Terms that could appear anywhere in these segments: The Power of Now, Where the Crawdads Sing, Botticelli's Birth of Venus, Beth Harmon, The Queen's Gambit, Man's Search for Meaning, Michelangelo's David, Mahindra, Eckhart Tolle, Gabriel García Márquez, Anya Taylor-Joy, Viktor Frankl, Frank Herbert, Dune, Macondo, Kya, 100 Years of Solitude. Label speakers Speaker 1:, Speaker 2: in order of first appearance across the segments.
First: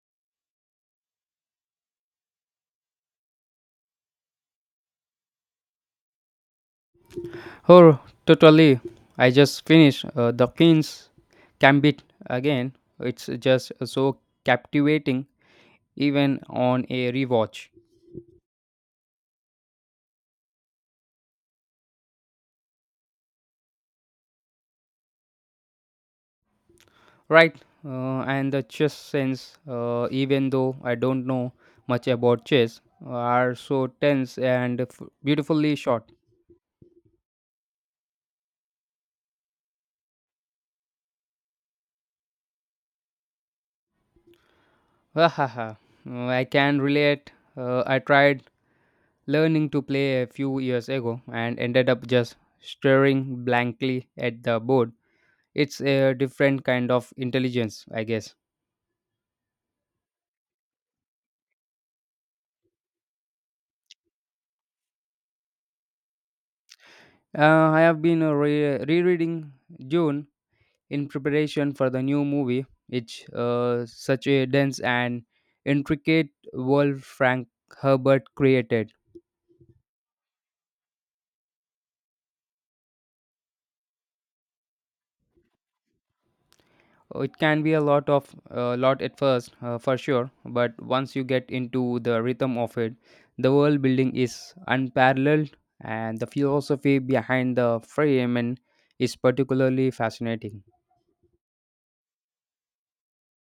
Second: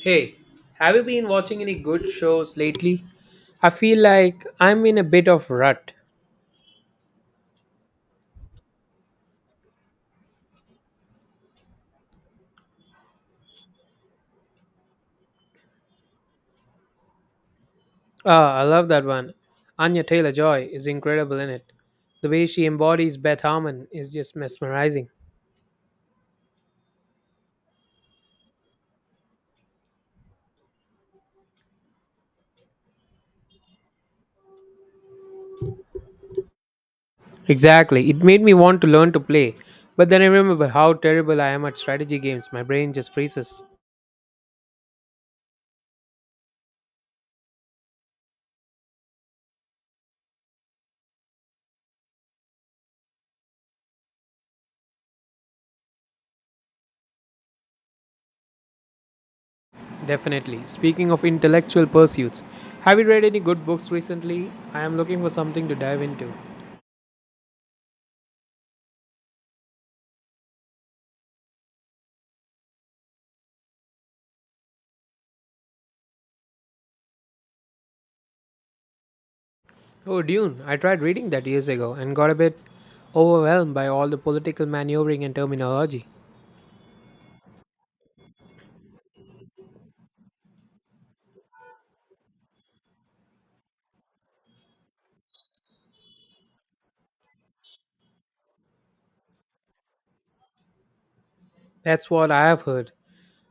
Speaker 1: Hey, have you been watching any good shows lately? I feel like I'm in a bit of rut.
Speaker 2: Oh, totally. I just finished The Queen's Gambit again. It's just so captivating, even on a rewatch.
Speaker 1: Ah, I love that one. Anya Taylor-Joy is incredible in it. The way she embodies Beth Harmon is just mesmerizing.
Speaker 2: Right, and the chess sense, even though I don't know much about chess, are so tense and beautifully shot.
Speaker 1: Exactly. It made me want to learn to play, but then I remember how terrible I am at strategy games. My brain just freezes.
Speaker 2: Hahaha, I can relate. I tried learning to play a few years ago and ended up just staring blankly at the board. It's a different kind of intelligence, I guess.
Speaker 1: Definitely. Speaking of intellectual pursuits, have you read any good books recently? I am looking for something to dive into.
Speaker 2: I have been rereading June in preparation for the new movie. It's such a dense and intricate world Frank Herbert created.
Speaker 1: Oh, Dune. I tried reading that years ago and got a bit overwhelmed by all the political maneuvering and terminology.
Speaker 2: It can be a lot of lot at first, for sure, but once you get into the rhythm of it, the world building is unparalleled, and the philosophy behind the frame and is particularly fascinating.
Speaker 1: That's what I have heard.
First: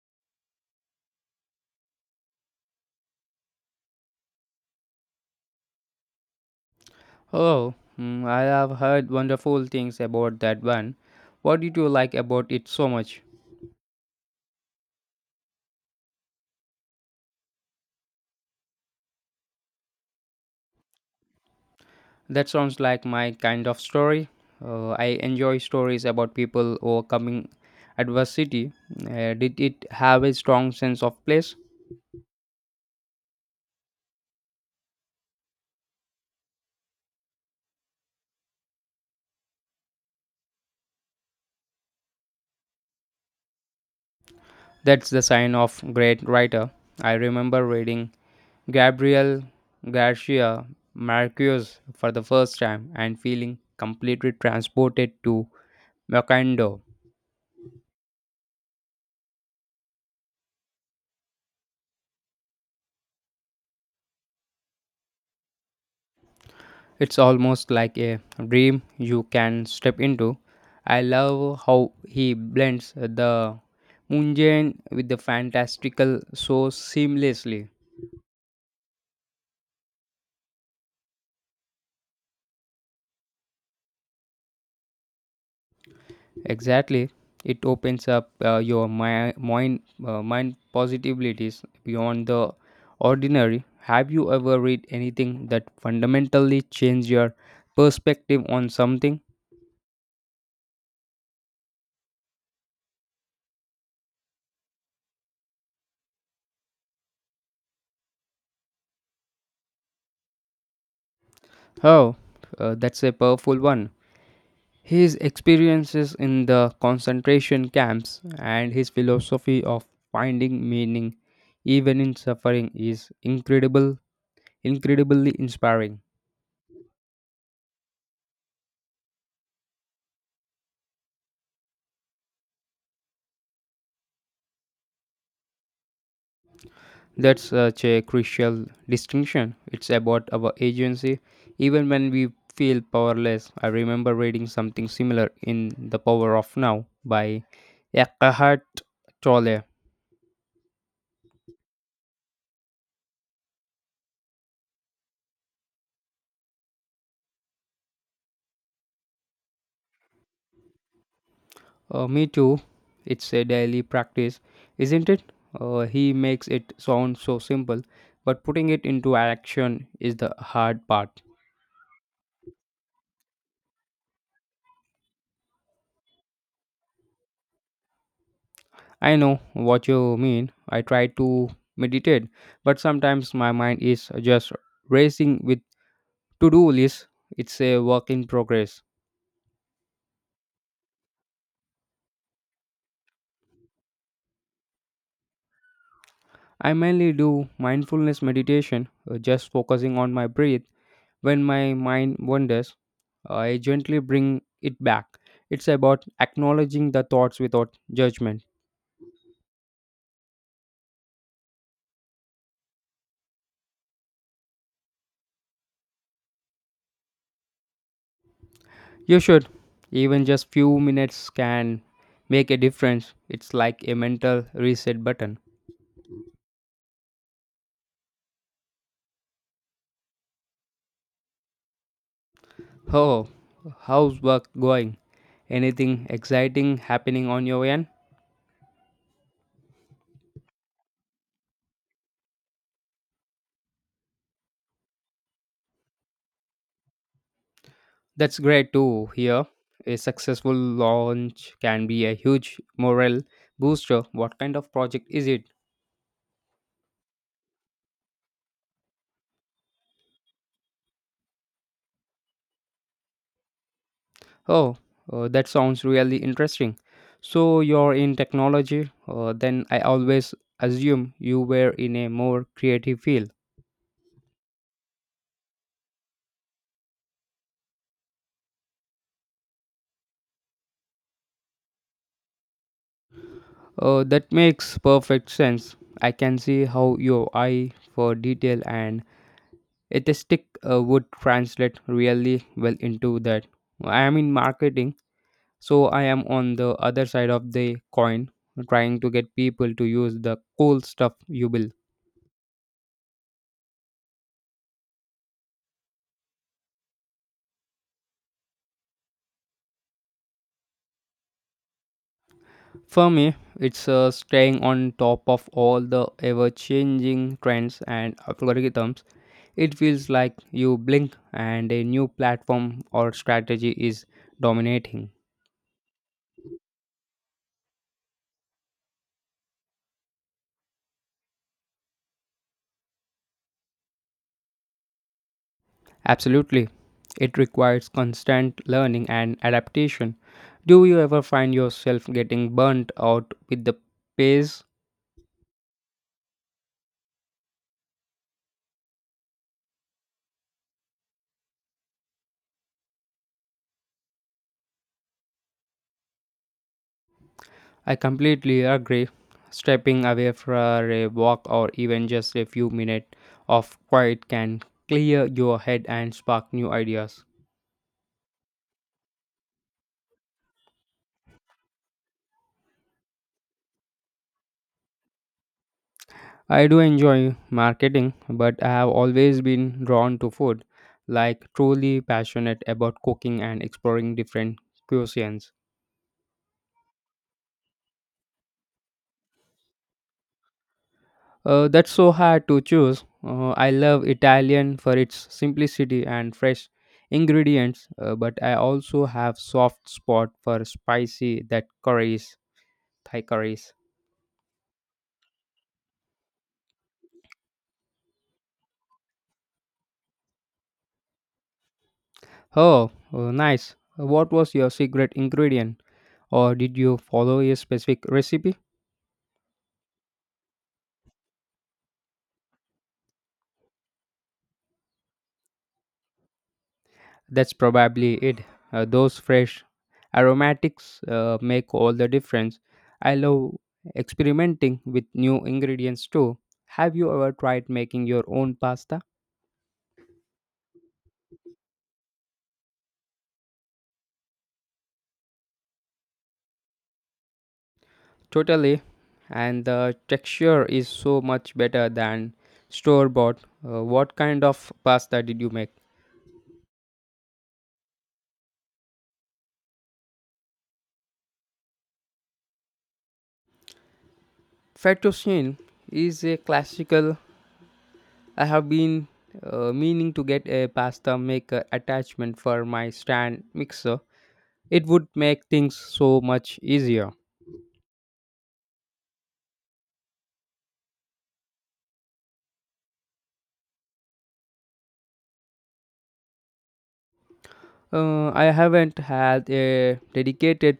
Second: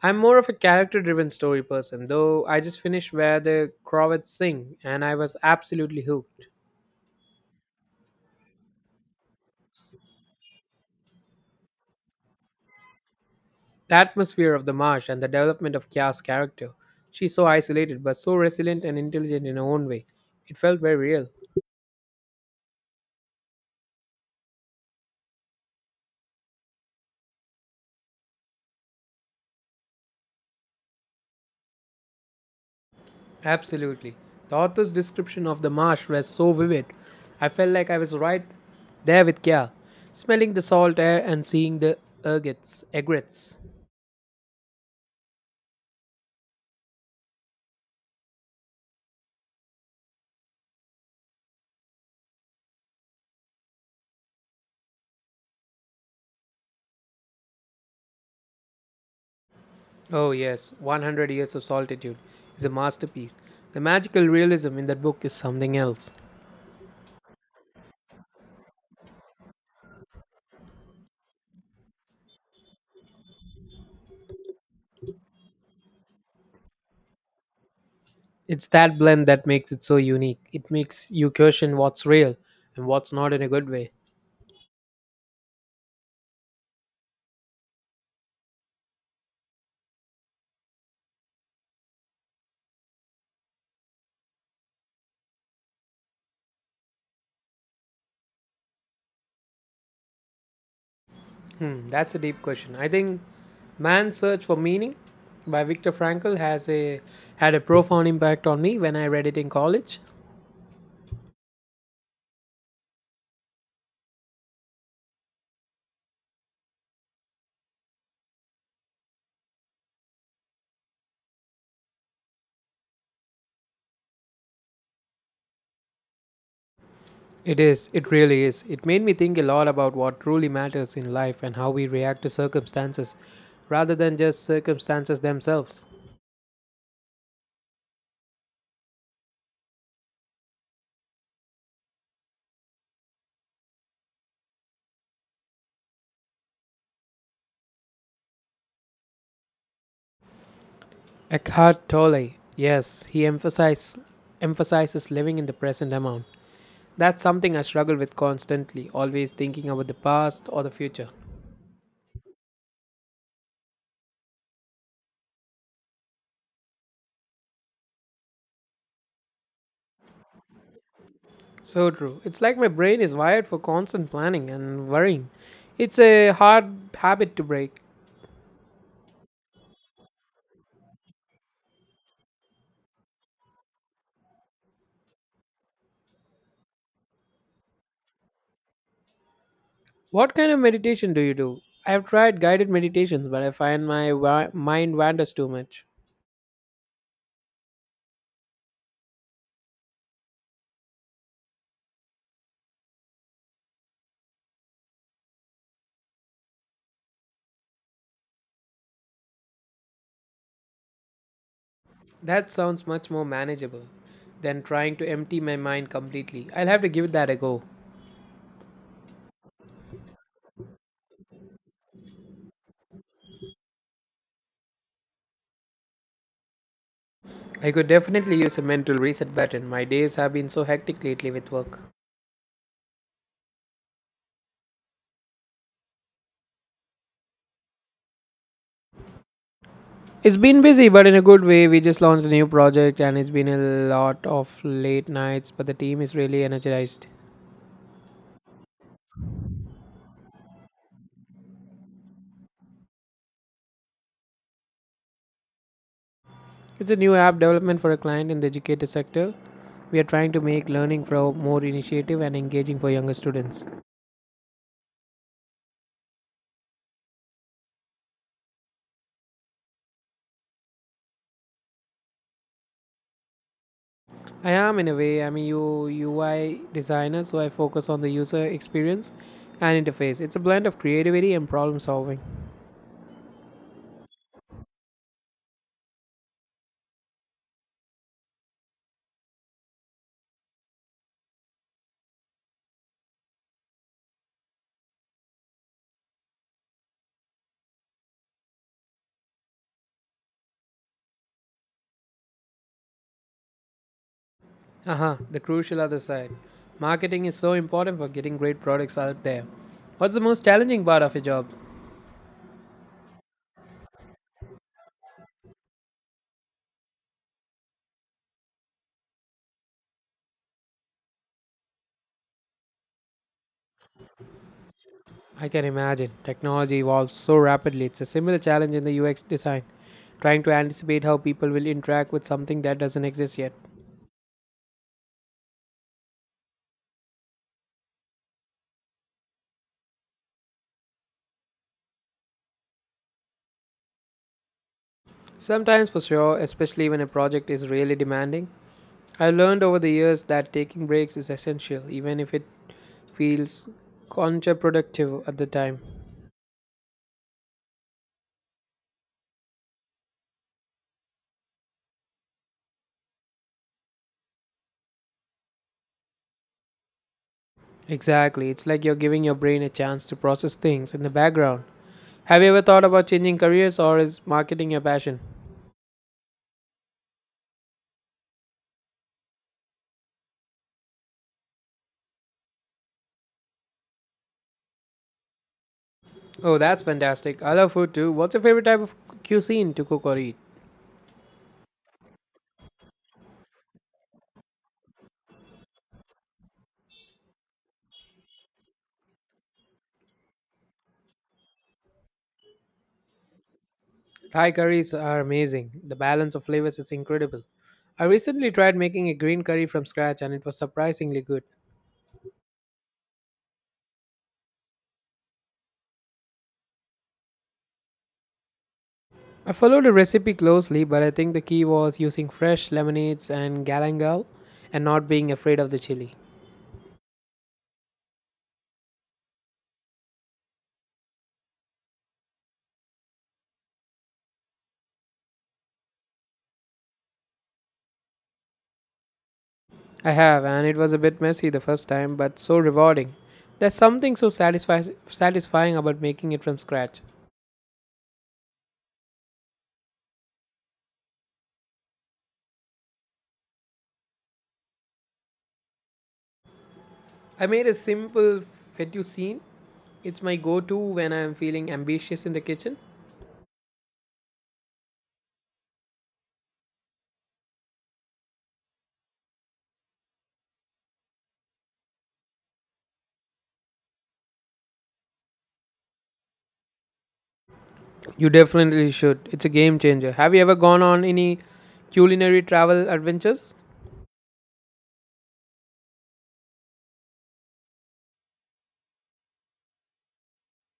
Speaker 1: I'm more of a character driven story person, though I just finished where the Crawdads sing and I was absolutely hooked.
Speaker 2: Oh, mm, I have heard wonderful things about that one. What did you like about it so much?
Speaker 1: The atmosphere of the marsh and the development of Kya's character. She's so isolated but so resilient and intelligent in her own way. It felt very real.
Speaker 2: That sounds like my kind of story. I enjoy stories about people overcoming adversity. Did it have a strong sense of place?
Speaker 1: Absolutely. The author's description of the marsh was so vivid. I felt like I was right there with Kya, smelling the salt air and seeing the egrets.
Speaker 2: That's the sign of great writer. I remember reading Gabriel Garcia Marquez for the first time and feeling completely transported to Macondo.
Speaker 1: Oh, yes, 100 Years of Solitude is a masterpiece. The magical realism in that book is something else.
Speaker 2: It's almost like a dream you can step into. I love how he blends the mundane with the fantastical so seamlessly.
Speaker 1: It's that blend that makes it so unique. It makes you question what's real and what's not in a good way.
Speaker 2: Exactly. It opens up mind mind possibilities beyond the ordinary. Have you ever read anything that fundamentally changed your perspective on something?
Speaker 1: Hmm, that's a deep question. I think Man's Search for Meaning by Viktor Frankl has a had a profound impact on me when I read it in college.
Speaker 2: Oh, that's a powerful one. His experiences in the concentration camps and his philosophy of finding meaning even in suffering is incredibly inspiring.
Speaker 1: It is, it really is. It made me think a lot about what truly matters in life and how we react to circumstances rather than just circumstances themselves.
Speaker 2: That's such a crucial distinction. It's about our agency, even when we feel powerless. I remember reading something similar in The Power of Now by Eckhart Tolle.
Speaker 1: Eckhart Tolle, yes, he emphasizes living in the present amount. That's something I struggle with constantly, always thinking about the past or the future.
Speaker 2: Me too. It's a daily practice, isn't it? He makes it sound so simple, but putting it into action is the hard part.
Speaker 1: So true. It's like my brain is wired for constant planning and worrying. It's a hard habit to break.
Speaker 2: I know what you mean. I try to meditate, but sometimes my mind is just racing with to do lists. It's a work in progress.
Speaker 1: What kind of meditation do you do? I've tried guided meditations, but I find my mind wanders too much.
Speaker 2: I mainly do mindfulness meditation, just focusing on my breath. When my mind wanders, I gently bring it back. It's about acknowledging the thoughts without judgment.
Speaker 1: That sounds much more manageable than trying to empty my mind completely. I'll have to give that a go.
Speaker 2: You should. Even just few minutes can make a difference. It's like a mental reset button.
Speaker 1: I could definitely use a mental reset button. My days have been so hectic lately with work.
Speaker 2: Oh, how's work going? Anything exciting happening on your end?
Speaker 1: It's been busy, but in a good way. We just launched a new project, and it's been a lot of late nights, but the team is really energized.
Speaker 2: That's great to hear. A successful launch can be a huge morale booster. What kind of project is it?
Speaker 1: It's a new app development for a client in the educator sector. We are trying to make learning flow more initiative and engaging for younger students.
Speaker 2: Oh, that sounds really interesting. So you're in technology, then I always assume you were in a more creative field.
Speaker 1: I am, in a way, I'm a UI designer, so I focus on the user experience and interface. It's a blend of creativity and problem solving.
Speaker 2: That makes perfect sense. I can see how your eye for detail and aesthetic would translate really well into that. I am in marketing, so I am on the other side of the coin, trying to get people to use the cool stuff you build.
Speaker 1: Aha, the crucial other side. Marketing is so important for getting great products out there. What's the most challenging part of your job?
Speaker 2: For me, it's staying on top of all the ever changing trends and algorithms. It feels like you blink and a new platform or strategy is dominating.
Speaker 1: I can imagine. Technology evolves so rapidly. It's a similar challenge in the UX design, trying to anticipate how people will interact with something that doesn't exist yet.
Speaker 2: Absolutely. It requires constant learning and adaptation. Do you ever find yourself getting burnt out with the pace?
Speaker 1: Sometimes, for sure, especially when a project is really demanding, I've learned over the years that taking breaks is essential, even if it feels counterproductive at the time.
Speaker 2: I completely agree. Stepping away for a walk or even just a few minutes of quiet can clear your head and spark new ideas.
Speaker 1: Exactly. It's like you're giving your brain a chance to process things in the background. Have you ever thought about changing careers or is marketing your passion?
Speaker 2: I do enjoy marketing, but I have always been drawn to food, like truly passionate about cooking and exploring different cuisines.
Speaker 1: Oh, that's fantastic. I love food too. What's your favorite type of cuisine to cook or eat?
Speaker 2: That's so hard to choose. I love Italian for its simplicity and fresh ingredients, but I also have soft spot for spicy that curries Thai curries.
Speaker 1: Thai curries are amazing. The balance of flavors is incredible. I recently tried making a green curry from scratch and it was surprisingly good.
Speaker 2: Oh, nice. What was your secret ingredient? Or did you follow a specific recipe?
Speaker 1: I followed the recipe closely, but I think the key was using fresh lemonades and galangal and not being afraid of the chili.
Speaker 2: That's probably it. Those fresh aromatics make all the difference. I love experimenting with new ingredients too. Have you ever tried making your own pasta?
Speaker 1: I have, and it was a bit messy the first time, but so rewarding. There's something so satisfying about making it from scratch.
Speaker 2: Totally. And the texture is so much better than store bought. What kind of pasta did you make?
Speaker 1: I made a simple fettuccine. It's my go to when I'm feeling ambitious in the kitchen.
Speaker 2: Fettuccine is a classical. I have been meaning to get a pasta maker attachment for my stand mixer. It would make things so much easier.
Speaker 1: You definitely should. It's a game changer. Have you ever gone on any culinary travel adventures?
Speaker 2: I haven't had a dedicated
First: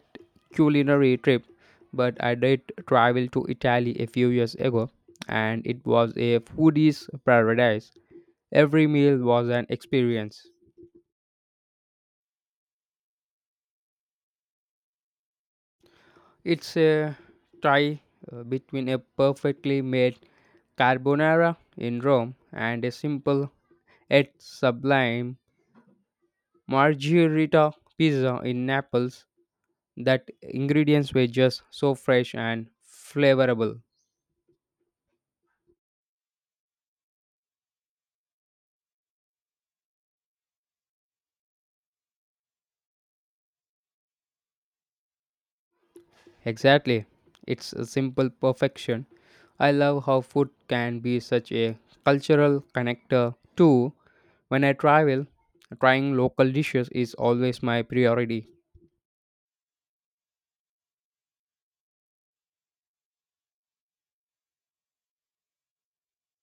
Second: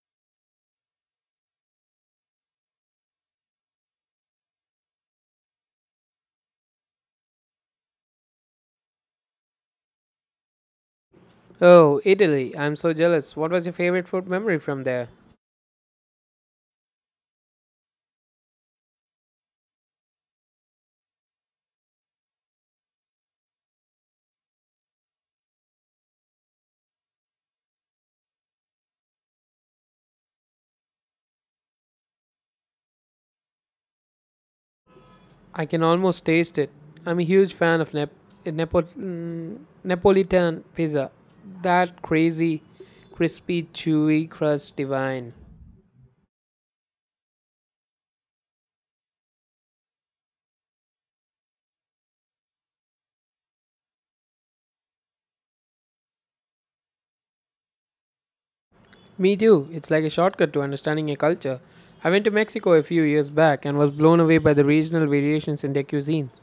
Speaker 2: culinary trip, but I did travel to Italy a few years ago, and it was a foodie's paradise. Every meal was an experience.
Speaker 1: Oh, Italy. I'm so jealous. What was your favorite food memory from there?
Speaker 2: It's a tie between a perfectly made carbonara in Rome and a simple yet sublime margherita pizza in Naples. That ingredients were just so fresh and flavorable.
Speaker 1: I can almost taste it. I'm a huge fan of Nepo- mm, Neapolitan pizza. That crazy, crispy, chewy crust divine.
Speaker 2: Exactly. It's a simple perfection. I love how food can be such a cultural connector too. When I travel, trying local dishes is always my priority.
Speaker 1: Me too. It's like a shortcut to understanding a culture. I went to Mexico a few years back and was blown away by the regional variations in their cuisines.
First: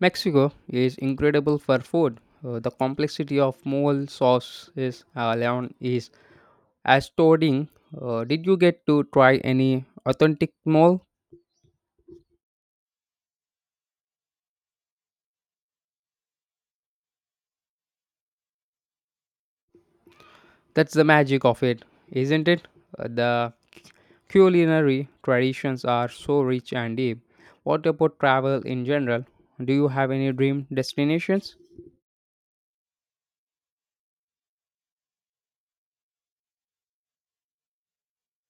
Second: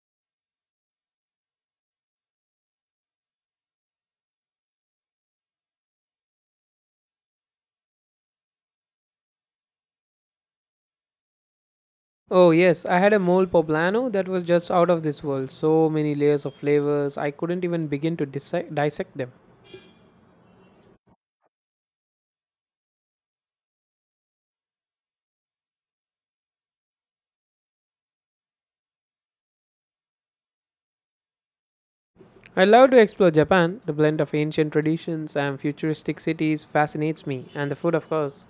Speaker 2: Mexico is incredible for food. The complexity of mole sauce is alone is astounding. Did you get to try any authentic mole?
Speaker 1: Oh, yes, I had a mole poblano that was just out of this world. So many layers of flavors, I couldn't even begin to dissect them.
Speaker 2: That's the magic of it, isn't it? The culinary traditions are so rich and deep. What about travel in general? Do you have any dream destinations?
Speaker 1: I love to explore Japan. The blend of ancient traditions and futuristic cities fascinates me, and the food, of course.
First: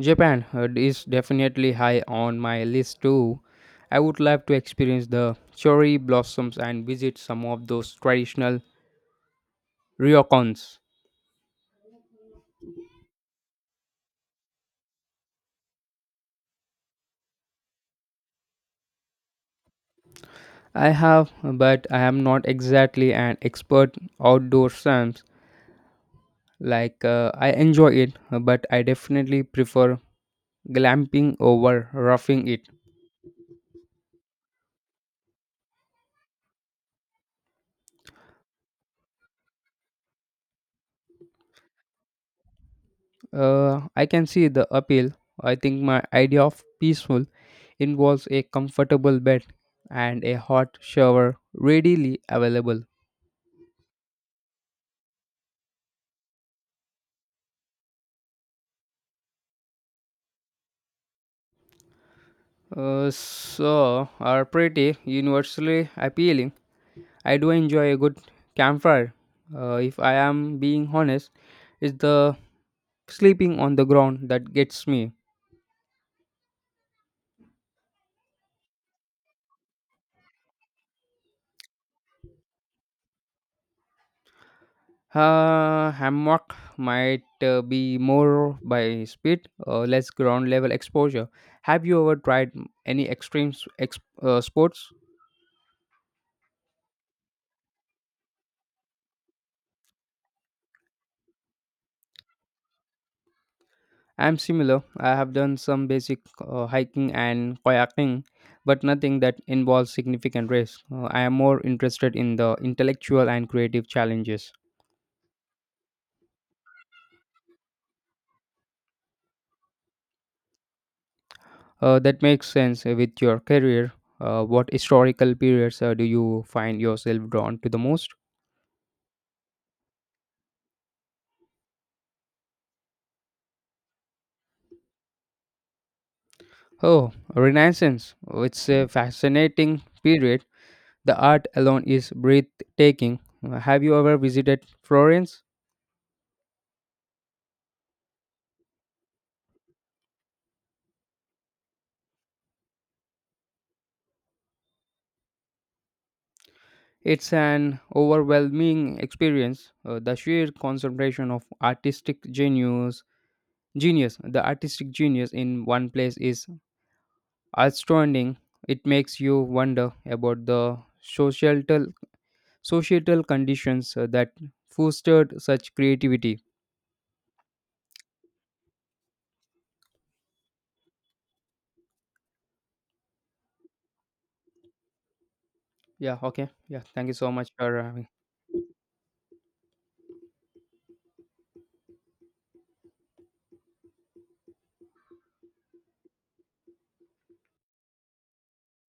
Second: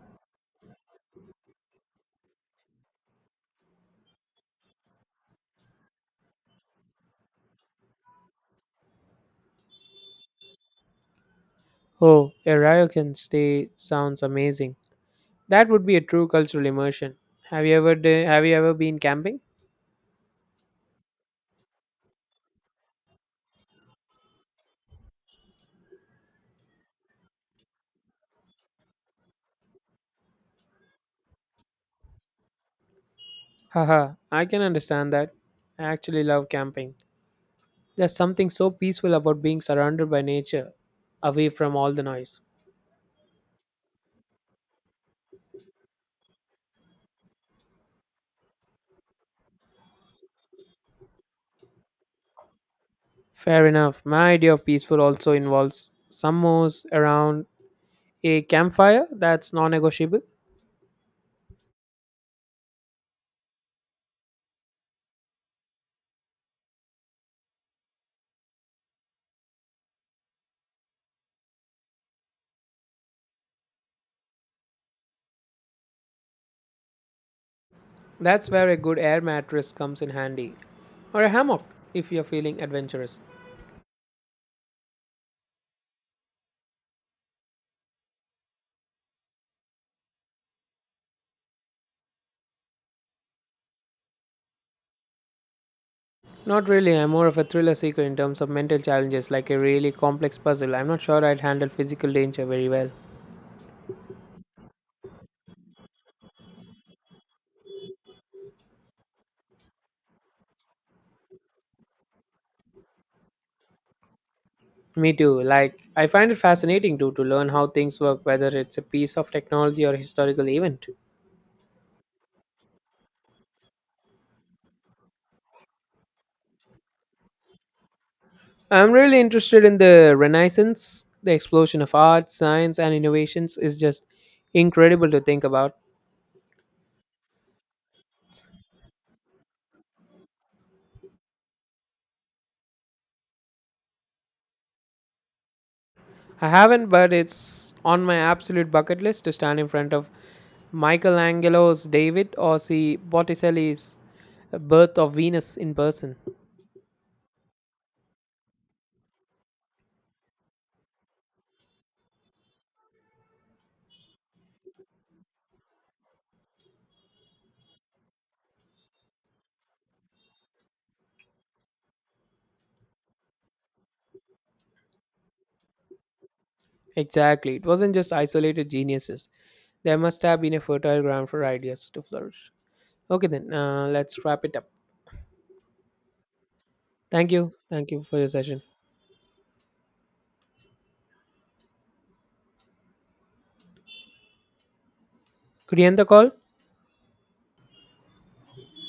Speaker 2: Japan is definitely high on my list too. I would love to experience the cherry blossoms and visit some of those traditional ryokans.
Speaker 1: Oh, a ryokan stay sounds amazing. That would be a true cultural immersion. Have you ever have you ever been camping?
Speaker 2: I have, but I am not exactly an expert outdoor sense. Like I enjoy it, but I definitely prefer glamping over roughing it.
Speaker 1: Haha, I can understand that. I actually love camping. There's something so peaceful about being surrounded by nature, away from all the noise.
Speaker 2: I can see the appeal. I think my idea of peaceful involves a comfortable bed and a hot shower readily available.
Speaker 1: Fair enough. My idea of peaceful also involves summers around a campfire that's non negotiable.
Speaker 2: So are pretty universally appealing. I do enjoy a good campfire. If I am being honest, it's the sleeping on the ground that gets me.
Speaker 1: That's where a good air mattress comes in handy, or a hammock if you're feeling adventurous.
Speaker 2: Hammock might be more by speed, less ground level exposure. Have you ever tried any sports?
Speaker 1: Not really, I'm more of a thriller seeker in terms of mental challenges, like a really complex puzzle. I'm not sure I'd handle physical danger very well.
Speaker 2: I'm similar. I have done some basic hiking and kayaking, but nothing that involves significant risk. I am more interested in the intellectual and creative challenges.
Speaker 1: Me too. Like, I find it fascinating too to learn how things work, whether it's a piece of technology or a historical event.
Speaker 2: That makes sense with your career. What historical periods do you find yourself drawn to the most?
Speaker 1: I'm really interested in the Renaissance. The explosion of art, science, and innovations is just incredible to think about.
Speaker 2: Oh, Renaissance. Oh, it's a fascinating period. The art alone is breathtaking. Have you ever visited Florence?
Speaker 1: I haven't, but it's on my absolute bucket list to stand in front of Michelangelo's David or see Botticelli's Birth of Venus in person.
Speaker 2: It's an overwhelming experience. The sheer concentration of artistic genius, genius, the artistic genius in one place is astounding. It makes you wonder about the societal conditions that fostered such creativity.
Speaker 1: Exactly. It wasn't just isolated geniuses, there must have been a fertile ground for ideas to flourish. Okay, then, let's wrap it up.
Speaker 2: Yeah. Okay. Yeah. Thank you so
Speaker 1: Thank
Speaker 2: much
Speaker 1: you.
Speaker 2: for
Speaker 1: Thank you
Speaker 2: having.
Speaker 1: for your session. Could you end the call?